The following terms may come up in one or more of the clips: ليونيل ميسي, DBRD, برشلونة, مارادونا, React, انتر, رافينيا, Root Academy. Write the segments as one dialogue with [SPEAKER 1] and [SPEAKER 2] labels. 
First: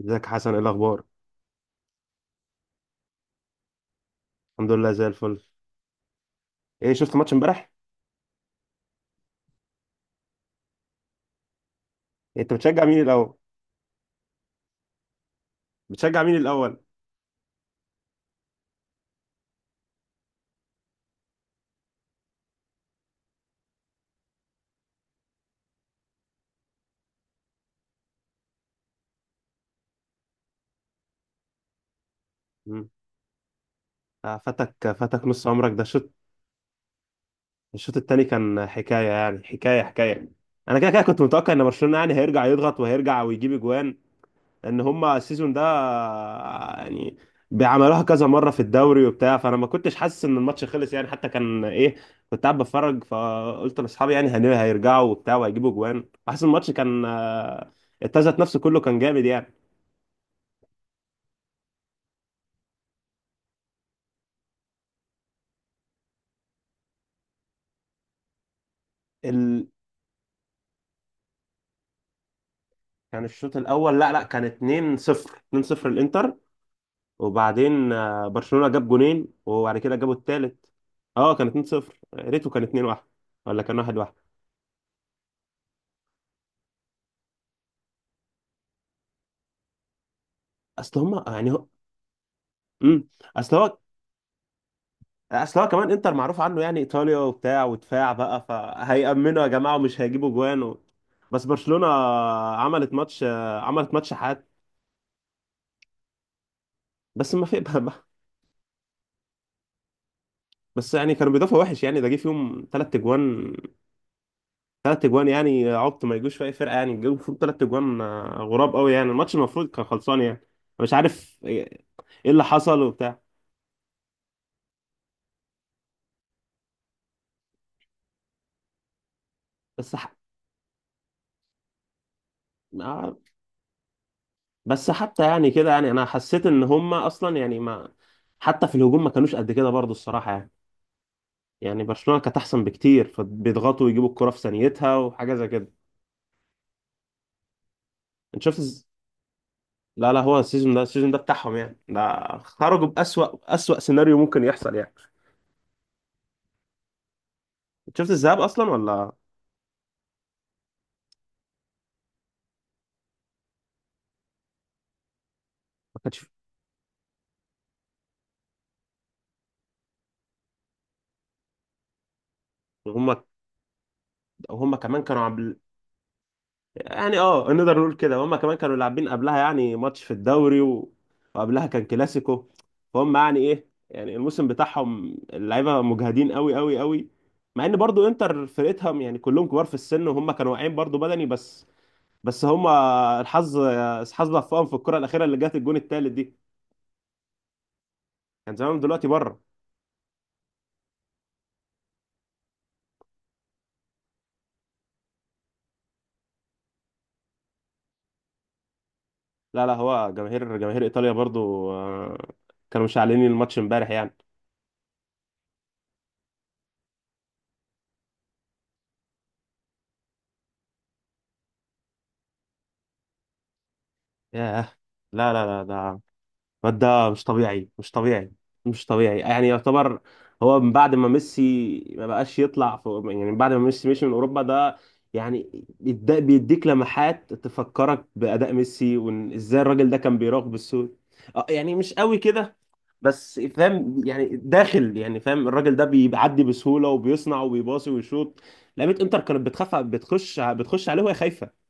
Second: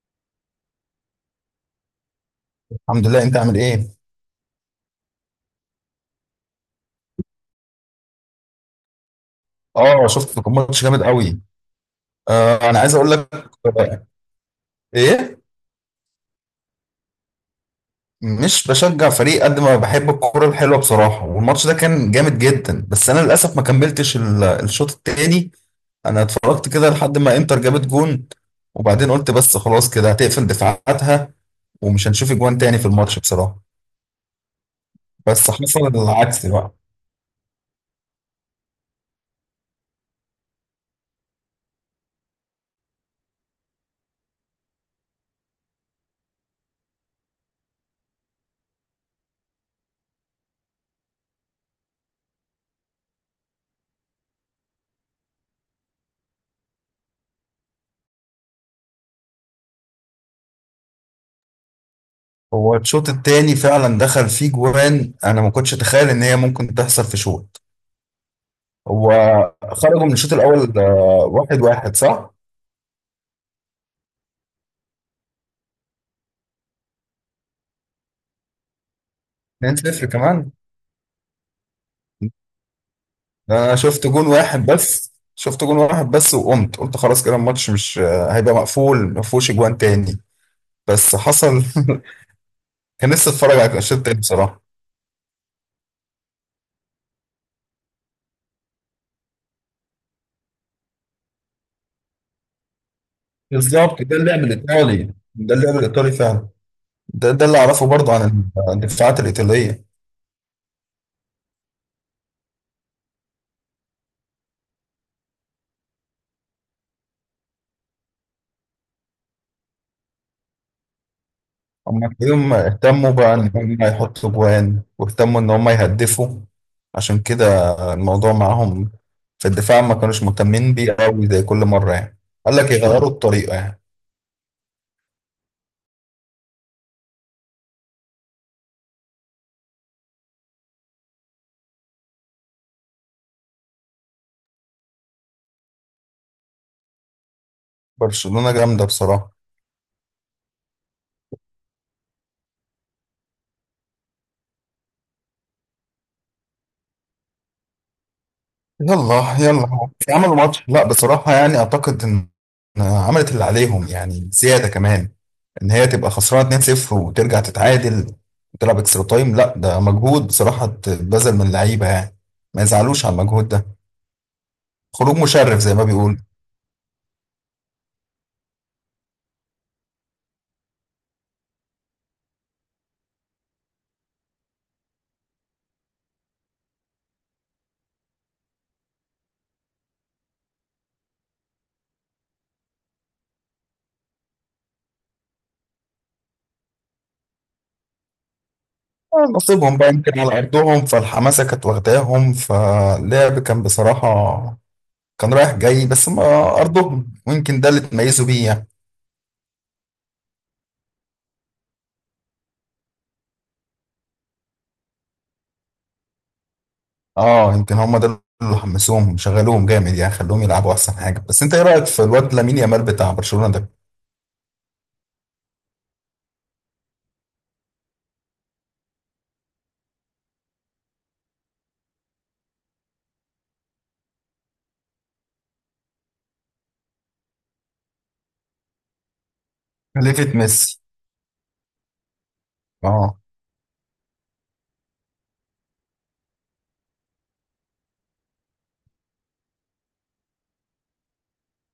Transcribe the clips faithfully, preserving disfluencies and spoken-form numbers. [SPEAKER 1] ازيك يا حسن، ايه الاخبار؟
[SPEAKER 2] الحمد لله، انت عامل ايه؟
[SPEAKER 1] الحمد لله، زي الفل. ايه، شفت ماتش امبارح؟
[SPEAKER 2] اه شفت، كان ماتش جامد قوي.
[SPEAKER 1] انت
[SPEAKER 2] آه انا
[SPEAKER 1] بتشجع
[SPEAKER 2] عايز
[SPEAKER 1] مين
[SPEAKER 2] اقول
[SPEAKER 1] الاول؟
[SPEAKER 2] لك. آه، ايه،
[SPEAKER 1] بتشجع مين الاول؟
[SPEAKER 2] مش بشجع فريق قد ما بحب الكوره الحلوه بصراحه، والماتش ده كان جامد جدا، بس انا للاسف ما كملتش ال- الشوط التاني. انا اتفرجت كده لحد ما انتر جابت جون، وبعدين قلت بس خلاص كده هتقفل دفاعاتها ومش هنشوف اجوان تاني في
[SPEAKER 1] مم.
[SPEAKER 2] الماتش بصراحه.
[SPEAKER 1] آه، فاتك فاتك نص
[SPEAKER 2] بس
[SPEAKER 1] عمرك ده
[SPEAKER 2] حصل
[SPEAKER 1] الشوط.
[SPEAKER 2] العكس بقى.
[SPEAKER 1] الشوط التاني كان حكايه، يعني حكايه حكايه. انا كده كده كنت متوقع ان برشلونه يعني هيرجع يضغط وهيرجع ويجيب اجوان. ان هما السيزون ده، آه، يعني بيعملوها كذا مره في الدوري وبتاع، فانا ما كنتش حاسس ان الماتش خلص يعني، حتى كان ايه. كنت قاعد بتفرج فقلت لاصحابي يعني هن- هيرجعوا وبتاع وهيجيبوا اجوان، حاسس الماتش كان، آه، التزت نفسه كله كان جامد يعني.
[SPEAKER 2] هو الشوط التاني فعلا دخل فيه جوان، انا ما كنتش اتخيل ان هي ممكن تحصل في شوط. هو
[SPEAKER 1] ال...
[SPEAKER 2] خرجوا من الشوط الاول آه، واحد واحد صح؟
[SPEAKER 1] كان الشوط الاول، لا لا، كان اتنين صفر، اثنين صفر الانتر. وبعدين آه، برشلونة جاب جونين، وبعد كده
[SPEAKER 2] اتنين صفر
[SPEAKER 1] جابوا
[SPEAKER 2] كمان؟
[SPEAKER 1] الثالث. اه، كان اثنين صفر، ريتو كان اثنين واحد، ولا
[SPEAKER 2] انا
[SPEAKER 1] كان واحد
[SPEAKER 2] شفت
[SPEAKER 1] واحد.
[SPEAKER 2] جون واحد بس، شفت جون واحد بس وقمت قلت خلاص كده الماتش مش آه، هيبقى مقفول، ما فيهوش اجوان تاني.
[SPEAKER 1] اصل
[SPEAKER 2] بس
[SPEAKER 1] هم يعني
[SPEAKER 2] حصل
[SPEAKER 1] هو، امم
[SPEAKER 2] كان لسه اتفرج
[SPEAKER 1] اصل هو
[SPEAKER 2] على الشوط التاني بصراحه.
[SPEAKER 1] اصل هو كمان انتر معروف عنه يعني ايطاليا وبتاع ودفاع بقى، فهيأمنوا يا جماعة ومش هيجيبوا جوان و... بس برشلونة عملت ماتش آه، عملت
[SPEAKER 2] بالظبط
[SPEAKER 1] ماتش
[SPEAKER 2] ده اللعب
[SPEAKER 1] حاد.
[SPEAKER 2] الايطالي، ده اللعب الايطالي فعلا. ده
[SPEAKER 1] بس
[SPEAKER 2] ده
[SPEAKER 1] ما في
[SPEAKER 2] اللي اعرفه برضه عن الدفاعات الايطاليه.
[SPEAKER 1] بس يعني كانوا بيدافعوا وحش، يعني ده جه فيهم ثلاث اجوان، ثلاث اجوان يعني عبط ما يجوش في اي فرقه، يعني جابوا المفروض ثلاث اجوان، آه، غراب قوي، يعني الماتش المفروض كان خلصان يعني. مش عارف ايه.
[SPEAKER 2] هم
[SPEAKER 1] إيه اللي
[SPEAKER 2] تلاقيهم
[SPEAKER 1] حصل
[SPEAKER 2] اهتموا
[SPEAKER 1] وبتاع.
[SPEAKER 2] بقى إن هم يحطوا جوان واهتموا إن هم يهدفوا، عشان كده الموضوع معاهم في الدفاع ما
[SPEAKER 1] بس ح...
[SPEAKER 2] كانوش مهتمين بيه قوي زي كل مرة يعني. قال لك يغيروا
[SPEAKER 1] آه،
[SPEAKER 2] الطريقة يعني.
[SPEAKER 1] بس حتى يعني كده، يعني انا حسيت ان هم اصلا يعني ما، حتى في الهجوم ما كانوش قد كده برضو الصراحه يعني. يعني برشلونه كانت احسن بكتير، فبيضغطوا ويجيبوا الكره في ثانيتها وحاجه زي كده. انت
[SPEAKER 2] برشلونة
[SPEAKER 1] شفت
[SPEAKER 2] جامدة
[SPEAKER 1] الز-
[SPEAKER 2] بصراحة.
[SPEAKER 1] لا لا، هو السيزون ده السيزون ده بتاعهم يعني، ده خرجوا بأسوأ أسوأ سيناريو ممكن يحصل يعني. انت شفت الذهاب اصلا، ولا؟
[SPEAKER 2] يلا يلا مش عملوا ماتش؟ لا بصراحة يعني أعتقد إن، إن عملت اللي عليهم يعني زيادة كمان. إن هي
[SPEAKER 1] ما
[SPEAKER 2] تبقى
[SPEAKER 1] كانش.
[SPEAKER 2] خسرانة اتنين صفر وترجع تتعادل وتلعب اكسترا تايم، لا ده مجهود بصراحة اتبذل من اللعيبة يعني. ما يزعلوش على
[SPEAKER 1] هم
[SPEAKER 2] المجهود ده.
[SPEAKER 1] وهم كمان
[SPEAKER 2] خروج
[SPEAKER 1] كانوا
[SPEAKER 2] مشرف
[SPEAKER 1] عبل...
[SPEAKER 2] زي ما بيقولوا.
[SPEAKER 1] يعني، اه، نقدر نقول كده هم كمان كانوا لاعبين قبلها، يعني ماتش في الدوري و... وقبلها كان كلاسيكو. فهم يعني ايه، يعني الموسم بتاعهم اللعيبه مجهدين قوي قوي قوي. مع ان برضو انتر فرقتهم يعني كلهم كبار في السن، وهم كانوا واقعين برضو بدني. بس بس هم، الحظ الحظ وفقهم في الكره الاخيره اللي جت، الجون التالت دي كان زمانهم دلوقتي بره.
[SPEAKER 2] نصيبهم بقى، يمكن على أرضهم فالحماسة كانت واخداهم، فاللعب كان بصراحة كان رايح جاي. بس ما، أرضهم ويمكن ده اللي تميزوا بيه يعني.
[SPEAKER 1] لا لا، هو جماهير جماهير ايطاليا برضو، آه، كانوا مشعلين الماتش امبارح يعني.
[SPEAKER 2] اه يمكن هما ده اللي حمسوهم، شغلوهم جامد يعني، خلوهم يلعبوا أحسن حاجة. بس أنت إيه رأيك في الواد لامين يامال بتاع برشلونة ده؟
[SPEAKER 1] ياه. لا لا لا، ده الواد ده مش طبيعي، مش طبيعي مش طبيعي، يعني يعتبر هو من بعد ما ميسي ما بقاش يطلع في، يعني من بعد ما ميسي مشي من اوروبا ده يعني بيد- بيديك لمحات تفكرك باداء ميسي، وان ازاي الراجل ده كان
[SPEAKER 2] خليفة
[SPEAKER 1] بيراوغ
[SPEAKER 2] ميسي.
[SPEAKER 1] بالسود. آه، يعني مش قوي كده،
[SPEAKER 2] اه
[SPEAKER 1] بس فاهم يعني داخل، يعني فاهم، الراجل ده بيعدي بسهوله وبيصنع وبيباصي ويشوط. لعيبه انتر كانت بتخاف، بتخش بتخش عليه وهي خايفه.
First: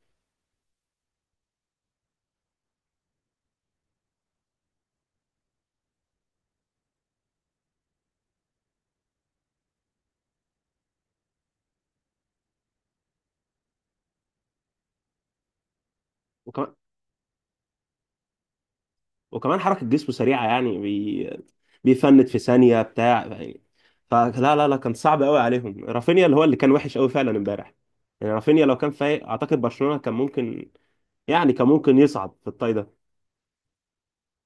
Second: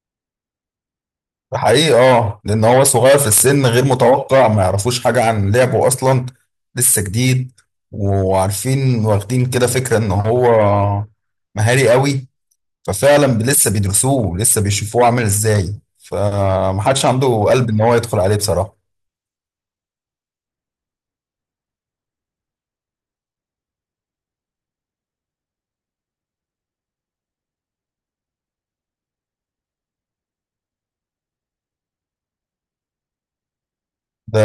[SPEAKER 2] ده حقيقي، اه لأن هو صغير في السن غير متوقع، ما يعرفوش حاجة عن لعبه أصلا، لسه جديد. وعارفين، واخدين كده فكرة إن هو مهاري قوي، ففعلا لسه بيدرسوه، لسه بيشوفوه عامل ازاي، فمحدش عنده قلب ان هو يدخل عليه بصراحة.
[SPEAKER 1] وكمان حركة جسمه سريعة، يعني بي... بيفند في ثانية بتاع يعني. فلا لا لا، كان صعب قوي عليهم. رافينيا اللي هو اللي كان وحش قوي فعلا امبارح، يعني رافينيا لو كان فايق اعتقد برشلونة كان ممكن، يعني كان ممكن يصعد في الطاي ده.
[SPEAKER 2] ده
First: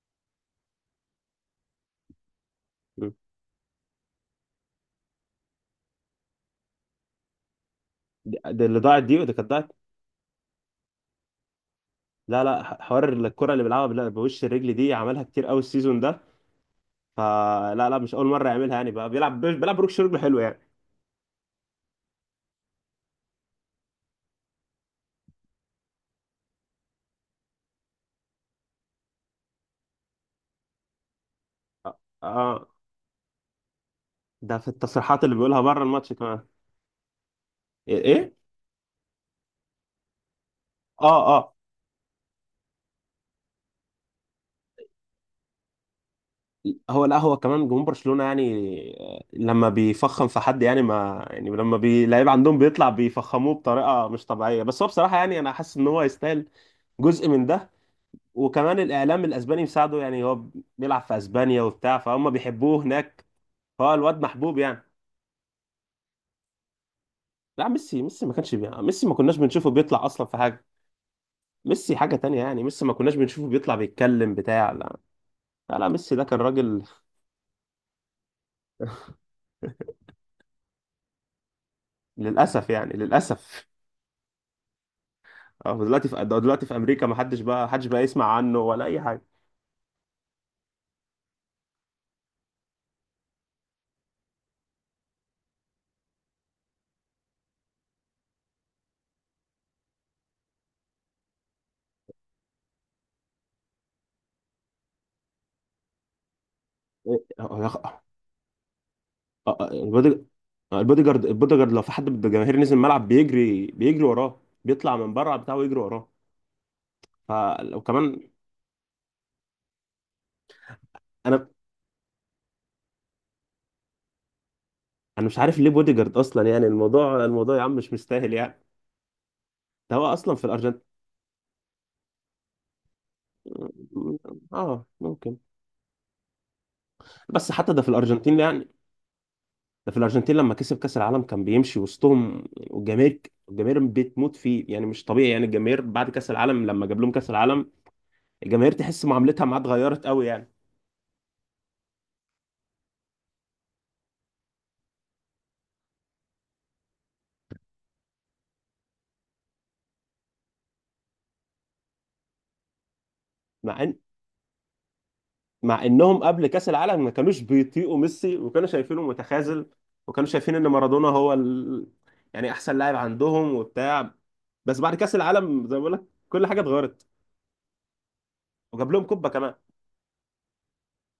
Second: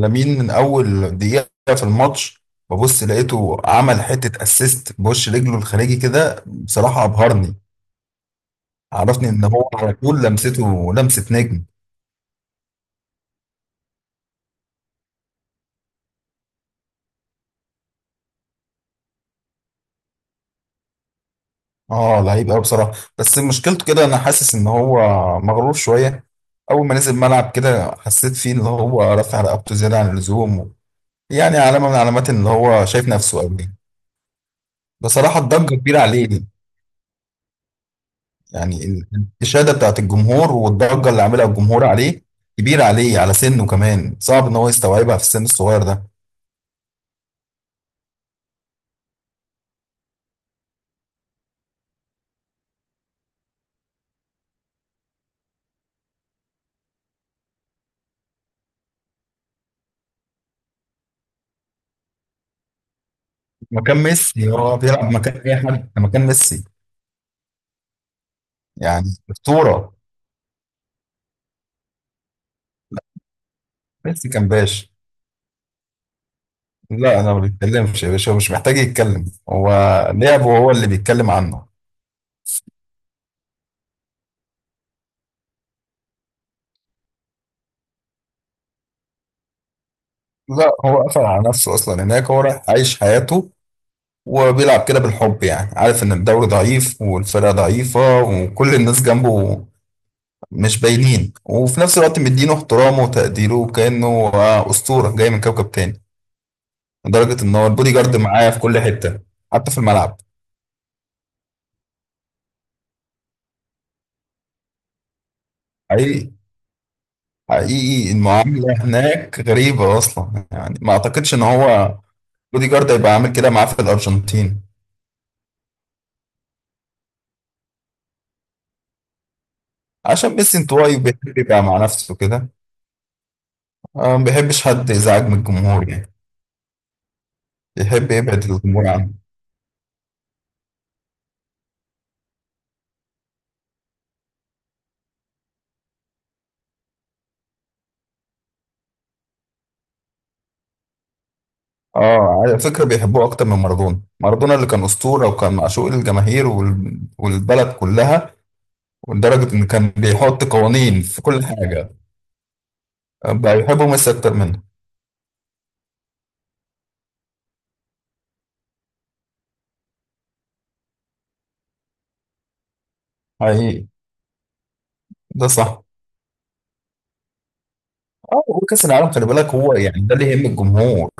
[SPEAKER 2] لامين من اول دقيقة في الماتش ببص
[SPEAKER 1] مم.
[SPEAKER 2] لقيته عمل حتة اسيست بوش رجله الخارجي كده، بصراحة ابهرني.
[SPEAKER 1] دي دي اللي ضاعت دي،
[SPEAKER 2] عرفني
[SPEAKER 1] ودي
[SPEAKER 2] ان
[SPEAKER 1] كانت
[SPEAKER 2] هو
[SPEAKER 1] ضاعت.
[SPEAKER 2] على طول لمسته لمسة نجم.
[SPEAKER 1] لا لا، ح- حوار الكرة اللي بيلعبها بال- بوش الرجل دي عملها كتير قوي السيزون ده، فلا لا مش اول مرة يعملها يعني، بقى بيلعب، بيلعب ركش رجل حلو يعني.
[SPEAKER 2] اه لعيب قوي بصراحة. بس مشكلته كده، انا حاسس ان هو مغرور شوية. اول ما نزل الملعب كده حسيت فيه ان هو رافع رقبته زيادة عن اللزوم، يعني علامة من
[SPEAKER 1] اه.
[SPEAKER 2] علامات ان
[SPEAKER 1] آه.
[SPEAKER 2] هو شايف نفسه قوي.
[SPEAKER 1] ده في التصريحات اللي
[SPEAKER 2] بصراحة
[SPEAKER 1] بيقولها
[SPEAKER 2] الضجة
[SPEAKER 1] بره
[SPEAKER 2] كبيرة
[SPEAKER 1] الماتش
[SPEAKER 2] عليه.
[SPEAKER 1] كمان. ايه إيه؟
[SPEAKER 2] يعني ال- الإشادة بتاعت الجمهور والضجة
[SPEAKER 1] اه،
[SPEAKER 2] اللي عاملها
[SPEAKER 1] اه.
[SPEAKER 2] الجمهور عليه كبيرة عليه على سنه، كمان صعب إن هو يستوعبها في السن الصغير ده.
[SPEAKER 1] هو لا، هو كمان جمهور برشلونة يعني، آه، لما بيفخم في حد يعني، ما يعني، لما بي- لعيب عندهم بيطلع بيفخموه بطريقة مش طبيعية، بس هو بصراحة يعني، انا حاسس ان هو يستاهل جزء من ده. وكمان الاعلام الاسباني مساعده يعني، هو بيلعب في اسبانيا وبتاع، فهم بيحبوه هناك، فهو
[SPEAKER 2] مكان
[SPEAKER 1] الواد
[SPEAKER 2] ميسي،
[SPEAKER 1] محبوب
[SPEAKER 2] هو
[SPEAKER 1] يعني.
[SPEAKER 2] بيلعب مكان أي حد؟ ده مكان ميسي،
[SPEAKER 1] لا، ميسي ميسي ما كانش بي... ميسي ما
[SPEAKER 2] يعني
[SPEAKER 1] كناش بنشوفه
[SPEAKER 2] أسطورة.
[SPEAKER 1] بيطلع اصلا في حاجة. ميسي حاجة تانية يعني، ميسي ما كناش بنشوفه بيطلع
[SPEAKER 2] ميسي
[SPEAKER 1] بيتكلم
[SPEAKER 2] كان
[SPEAKER 1] بتاع،
[SPEAKER 2] باشا.
[SPEAKER 1] لا. لا لا، ميسي ده كان راجل.
[SPEAKER 2] لا أنا ما بيتكلمش يا باشا، هو مش محتاج يتكلم، هو لعبه هو اللي بيتكلم عنه.
[SPEAKER 1] للأسف يعني للأسف. اه، دلوقتي في ده، دلوقتي في امريكا ما حدش بقى، حدش بقى يسمع عنه ولا اي حاجه.
[SPEAKER 2] لا هو قفل على نفسه اصلا هناك، هو رايح عايش حياته وبيلعب كده بالحب، يعني عارف ان الدوري ضعيف والفرقه ضعيفه وكل الناس جنبه مش باينين، وفي نفس الوقت مدينه احترامه وتقديره وكأنه آه، أسطورة جاي من كوكب تاني،
[SPEAKER 1] إيه،
[SPEAKER 2] لدرجة إن
[SPEAKER 1] هو
[SPEAKER 2] هو
[SPEAKER 1] يخ-
[SPEAKER 2] البودي
[SPEAKER 1] آه،
[SPEAKER 2] جارد معاه في كل حتة،
[SPEAKER 1] آه،
[SPEAKER 2] حتى في الملعب.
[SPEAKER 1] البودي- آه، البودي جارد البودي جارد لو في حد من الجماهير نزل الملعب بيجري بيجري وراه، بيطلع من بره بتاعه ويجري وراه.
[SPEAKER 2] حقيقي.
[SPEAKER 1] فلو
[SPEAKER 2] حقيقي
[SPEAKER 1] كمان،
[SPEAKER 2] المعاملة هناك غريبة أصلا، يعني ما أعتقدش إن
[SPEAKER 1] انا
[SPEAKER 2] هو بودي جارد هيبقى عامل كده معاه في الأرجنتين.
[SPEAKER 1] انا مش عارف ليه بودي جارد اصلا، يعني الموضوع، الموضوع يا عم مش مستاهل يعني. ده هو اصلا
[SPEAKER 2] عشان
[SPEAKER 1] في
[SPEAKER 2] ميسي
[SPEAKER 1] الارجنتين.
[SPEAKER 2] انطوائي بيحب يبقى مع نفسه كده، آه، ما
[SPEAKER 1] اه.
[SPEAKER 2] بيحبش
[SPEAKER 1] آه،
[SPEAKER 2] حد يزعج
[SPEAKER 1] ممكن،
[SPEAKER 2] من الجمهور يعني،
[SPEAKER 1] بس حتى ده في
[SPEAKER 2] بيحب
[SPEAKER 1] الارجنتين
[SPEAKER 2] يبعد
[SPEAKER 1] يعني.
[SPEAKER 2] الجمهور عنه.
[SPEAKER 1] ده في الارجنتين لما كسب كاس العالم كان بيمشي وسطهم، والجماهير، الجماهير بتموت فيه يعني مش طبيعي يعني. الجماهير بعد كاس العالم لما جاب لهم كاس العالم، الجماهير تحس معاملتها معاه اتغيرت قوي يعني.
[SPEAKER 2] اه على فكرة بيحبوه اكتر من مارادونا. مارادونا اللي كان اسطورة وكان معشوق الجماهير وال- والبلد كلها، ولدرجة ان كان بيحط قوانين في كل حاجة، بقى
[SPEAKER 1] مع
[SPEAKER 2] يحبوا
[SPEAKER 1] ان
[SPEAKER 2] ميسي اكتر منه.
[SPEAKER 1] مع انهم قبل كاس العالم ما كانوش بيطيقوا ميسي، وكانوا شايفينه متخاذل، وكانوا شايفين ان مارادونا هو ال... يعني احسن لاعب عندهم
[SPEAKER 2] حقيقي.
[SPEAKER 1] وبتاع. بس بعد كاس
[SPEAKER 2] ده
[SPEAKER 1] العالم زي ما
[SPEAKER 2] صح.
[SPEAKER 1] بقول لك، كل حاجه اتغيرت.
[SPEAKER 2] اه وكأس
[SPEAKER 1] وجاب لهم
[SPEAKER 2] العالم خلي
[SPEAKER 1] كوبا
[SPEAKER 2] بالك
[SPEAKER 1] كمان،
[SPEAKER 2] هو يعني ده اللي يهم الجمهور،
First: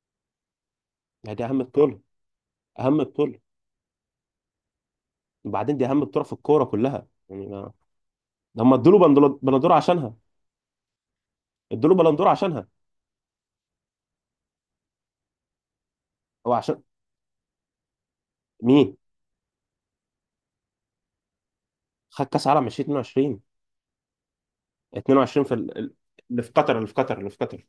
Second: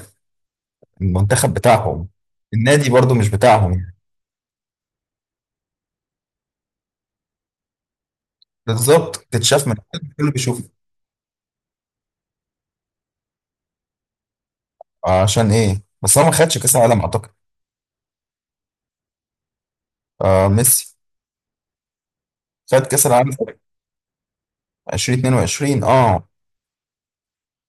[SPEAKER 1] يعني دي
[SPEAKER 2] المنتخب
[SPEAKER 1] اهم بطوله.
[SPEAKER 2] بتاعهم. النادي
[SPEAKER 1] اهم
[SPEAKER 2] برضو مش
[SPEAKER 1] بطوله
[SPEAKER 2] بتاعهم يعني.
[SPEAKER 1] وبعدين، دي اهم بطوله في الكوره كلها يعني ما... هم ادوا له
[SPEAKER 2] بالظبط
[SPEAKER 1] بندل-
[SPEAKER 2] تتشاف
[SPEAKER 1] بلندور
[SPEAKER 2] من
[SPEAKER 1] عشانها.
[SPEAKER 2] الكل، بيشوف.
[SPEAKER 1] ادوا له بلندور عشانها.
[SPEAKER 2] عشان ايه بس هو ما
[SPEAKER 1] هو
[SPEAKER 2] خدش كأس
[SPEAKER 1] عشان،
[SPEAKER 2] العالم اعتقد؟
[SPEAKER 1] مين؟
[SPEAKER 2] آه ميسي،
[SPEAKER 1] خد كاس عالم
[SPEAKER 2] خد كأس العالم
[SPEAKER 1] الفين واتنين وعشرين، اتنين وعشرين في ال...
[SPEAKER 2] ألفين واتنين وعشرين؟
[SPEAKER 1] ال-
[SPEAKER 2] اه
[SPEAKER 1] اللي في قطر، اللي في قطر، اللي في قطر.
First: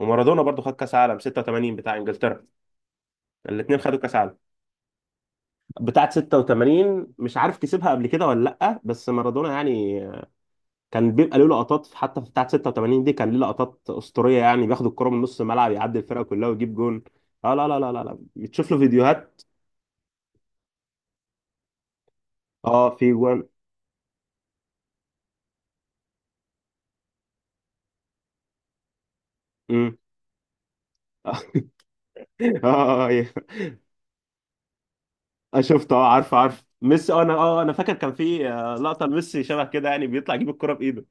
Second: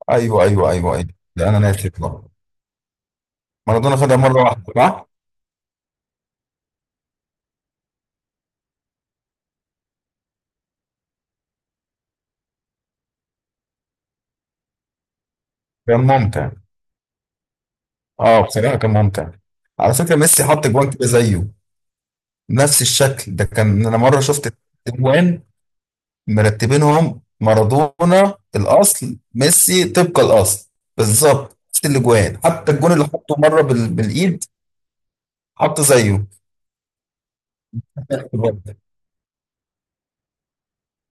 [SPEAKER 1] ومارادونا
[SPEAKER 2] ايوه
[SPEAKER 1] برضو
[SPEAKER 2] ايوه
[SPEAKER 1] خد كاس
[SPEAKER 2] ايوه ايوه.
[SPEAKER 1] عالم
[SPEAKER 2] لا انا
[SPEAKER 1] ستة وتمانين
[SPEAKER 2] ناسي
[SPEAKER 1] بتاع
[SPEAKER 2] والله.
[SPEAKER 1] انجلترا. الاثنين
[SPEAKER 2] مارادونا
[SPEAKER 1] خدوا كاس
[SPEAKER 2] خدها مره
[SPEAKER 1] عالم.
[SPEAKER 2] واحده صح؟
[SPEAKER 1] بتاعه ستة وتمانين مش عارف كسبها قبل كده ولا لا، بس مارادونا يعني، كان بيبقى له لقطات حتى في بتاعه ستة وتمانين دي، كان ليه لقطات اسطوريه يعني، بياخد الكره من نص الملعب يعدي
[SPEAKER 2] كان
[SPEAKER 1] الفرقه كلها
[SPEAKER 2] ممتع.
[SPEAKER 1] ويجيب جون. اه، لا لا لا لا لا،
[SPEAKER 2] اه
[SPEAKER 1] بتشوف
[SPEAKER 2] بصراحه
[SPEAKER 1] له
[SPEAKER 2] كان ممتع.
[SPEAKER 1] فيديوهات.
[SPEAKER 2] على فكره ميسي حط جوان كده زيه، نفس
[SPEAKER 1] اه، في
[SPEAKER 2] الشكل ده،
[SPEAKER 1] جوان.
[SPEAKER 2] كان انا مره شفت جوان مرتبينهم، مارادونا الاصل، ميسي
[SPEAKER 1] امم.
[SPEAKER 2] طبق الاصل،
[SPEAKER 1] اه.
[SPEAKER 2] بالظبط نفس الاجوان، حتى الجون اللي
[SPEAKER 1] آه،
[SPEAKER 2] حطه مره بال... بالايد،
[SPEAKER 1] آه،
[SPEAKER 2] حط
[SPEAKER 1] شفت، اه
[SPEAKER 2] زيه.
[SPEAKER 1] عارف عارف ميسي، اه انا اه انا فاكر كان في، آه، لقطه لميسي شبه كده، يعني بيطلع يجيب الكره بايده.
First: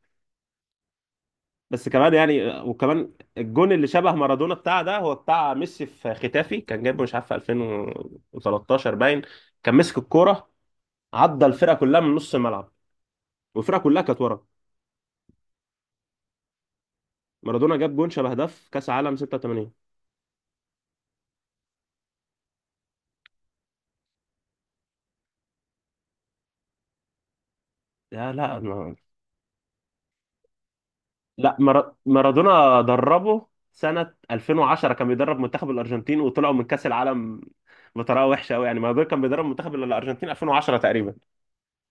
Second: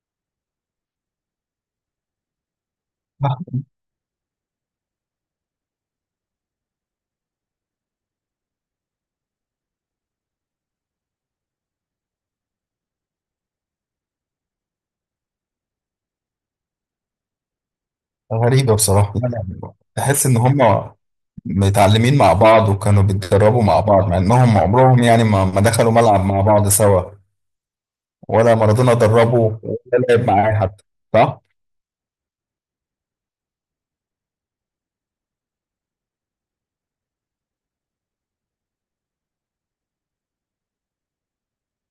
[SPEAKER 1] بس كمان يعني، وكمان الجون اللي شبه مارادونا بتاع ده، هو بتاع ميسي في ختافي، كان جايبه مش عارف في الفين وتلاتة عشر باين، كان مسك الكوره، عدى الفرقه كلها من نص الملعب والفرقه كلها كانت ورا. مارادونا جاب جون شبه ده في
[SPEAKER 2] غريبه
[SPEAKER 1] كاس
[SPEAKER 2] بصراحه،
[SPEAKER 1] عالم
[SPEAKER 2] لا، لا،
[SPEAKER 1] ستة وتمانين.
[SPEAKER 2] تحس ان هم متعلمين مع بعض وكانوا بيتدربوا مع بعض، مع انهم عمرهم يعني ما ما دخلوا ملعب مع بعض سوا،
[SPEAKER 1] لا
[SPEAKER 2] ولا
[SPEAKER 1] لا
[SPEAKER 2] مارادونا
[SPEAKER 1] ما-
[SPEAKER 2] دربه، ولا لعب معاه حتى، صح؟
[SPEAKER 1] لا مارا- مارادونا دربه سنه الفين وعشرة، كان بيدرب منتخب الارجنتين وطلعوا من كاس العالم بطريقه وحشه قوي يعني. مارادونا كان بيدرب منتخب الارجنتين ألفين وعشرة تقريبا،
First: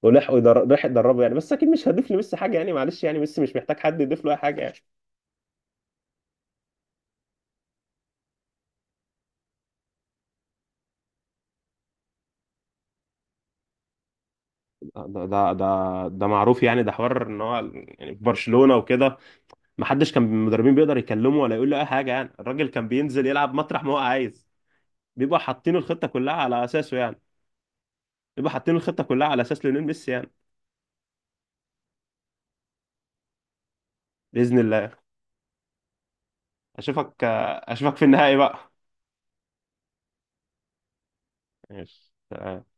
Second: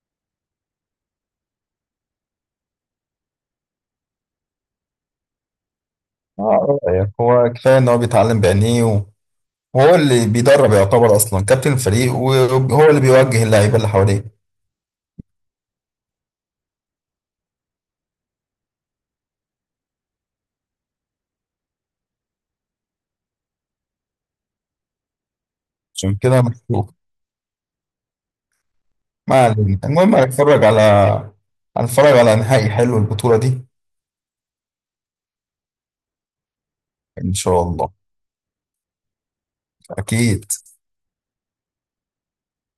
[SPEAKER 1] ولحقوا يدر... راح يدربه يعني، بس اكيد مش هضيف لميسي حاجه يعني، معلش يعني ميسي مش محتاج حد يضيف له اي حاجه يعني.
[SPEAKER 2] اه يعني هو كفايه ان هو بيتعلم بعينيه، وهو اللي بيدرب يعتبر اصلا كابتن الفريق، وهو اللي بيوجه اللعيبه اللي حواليه،
[SPEAKER 1] ده ده ده ده معروف يعني، ده حوار ان هو، يعني في برشلونة وكده ما حدش كان من المدربين بيقدر يكلمه ولا يقول له اي حاجة يعني، الراجل كان بينزل يلعب مطرح ما هو عايز، بيبقى حاطين الخطة
[SPEAKER 2] عشان
[SPEAKER 1] كلها
[SPEAKER 2] كده
[SPEAKER 1] على
[SPEAKER 2] مكسوف.
[SPEAKER 1] اساسه يعني. بيبقى حاطين الخطة كلها على
[SPEAKER 2] ما
[SPEAKER 1] اساس
[SPEAKER 2] علينا،
[SPEAKER 1] ليونيل ميسي
[SPEAKER 2] المهم
[SPEAKER 1] يعني.
[SPEAKER 2] هنتفرج على، هنتفرج على نهائي حلو البطوله دي.
[SPEAKER 1] بإذن الله. اشوفك،
[SPEAKER 2] ان شاء الله.
[SPEAKER 1] اشوفك في النهائي بقى.
[SPEAKER 2] اكيد.
[SPEAKER 1] ماشي.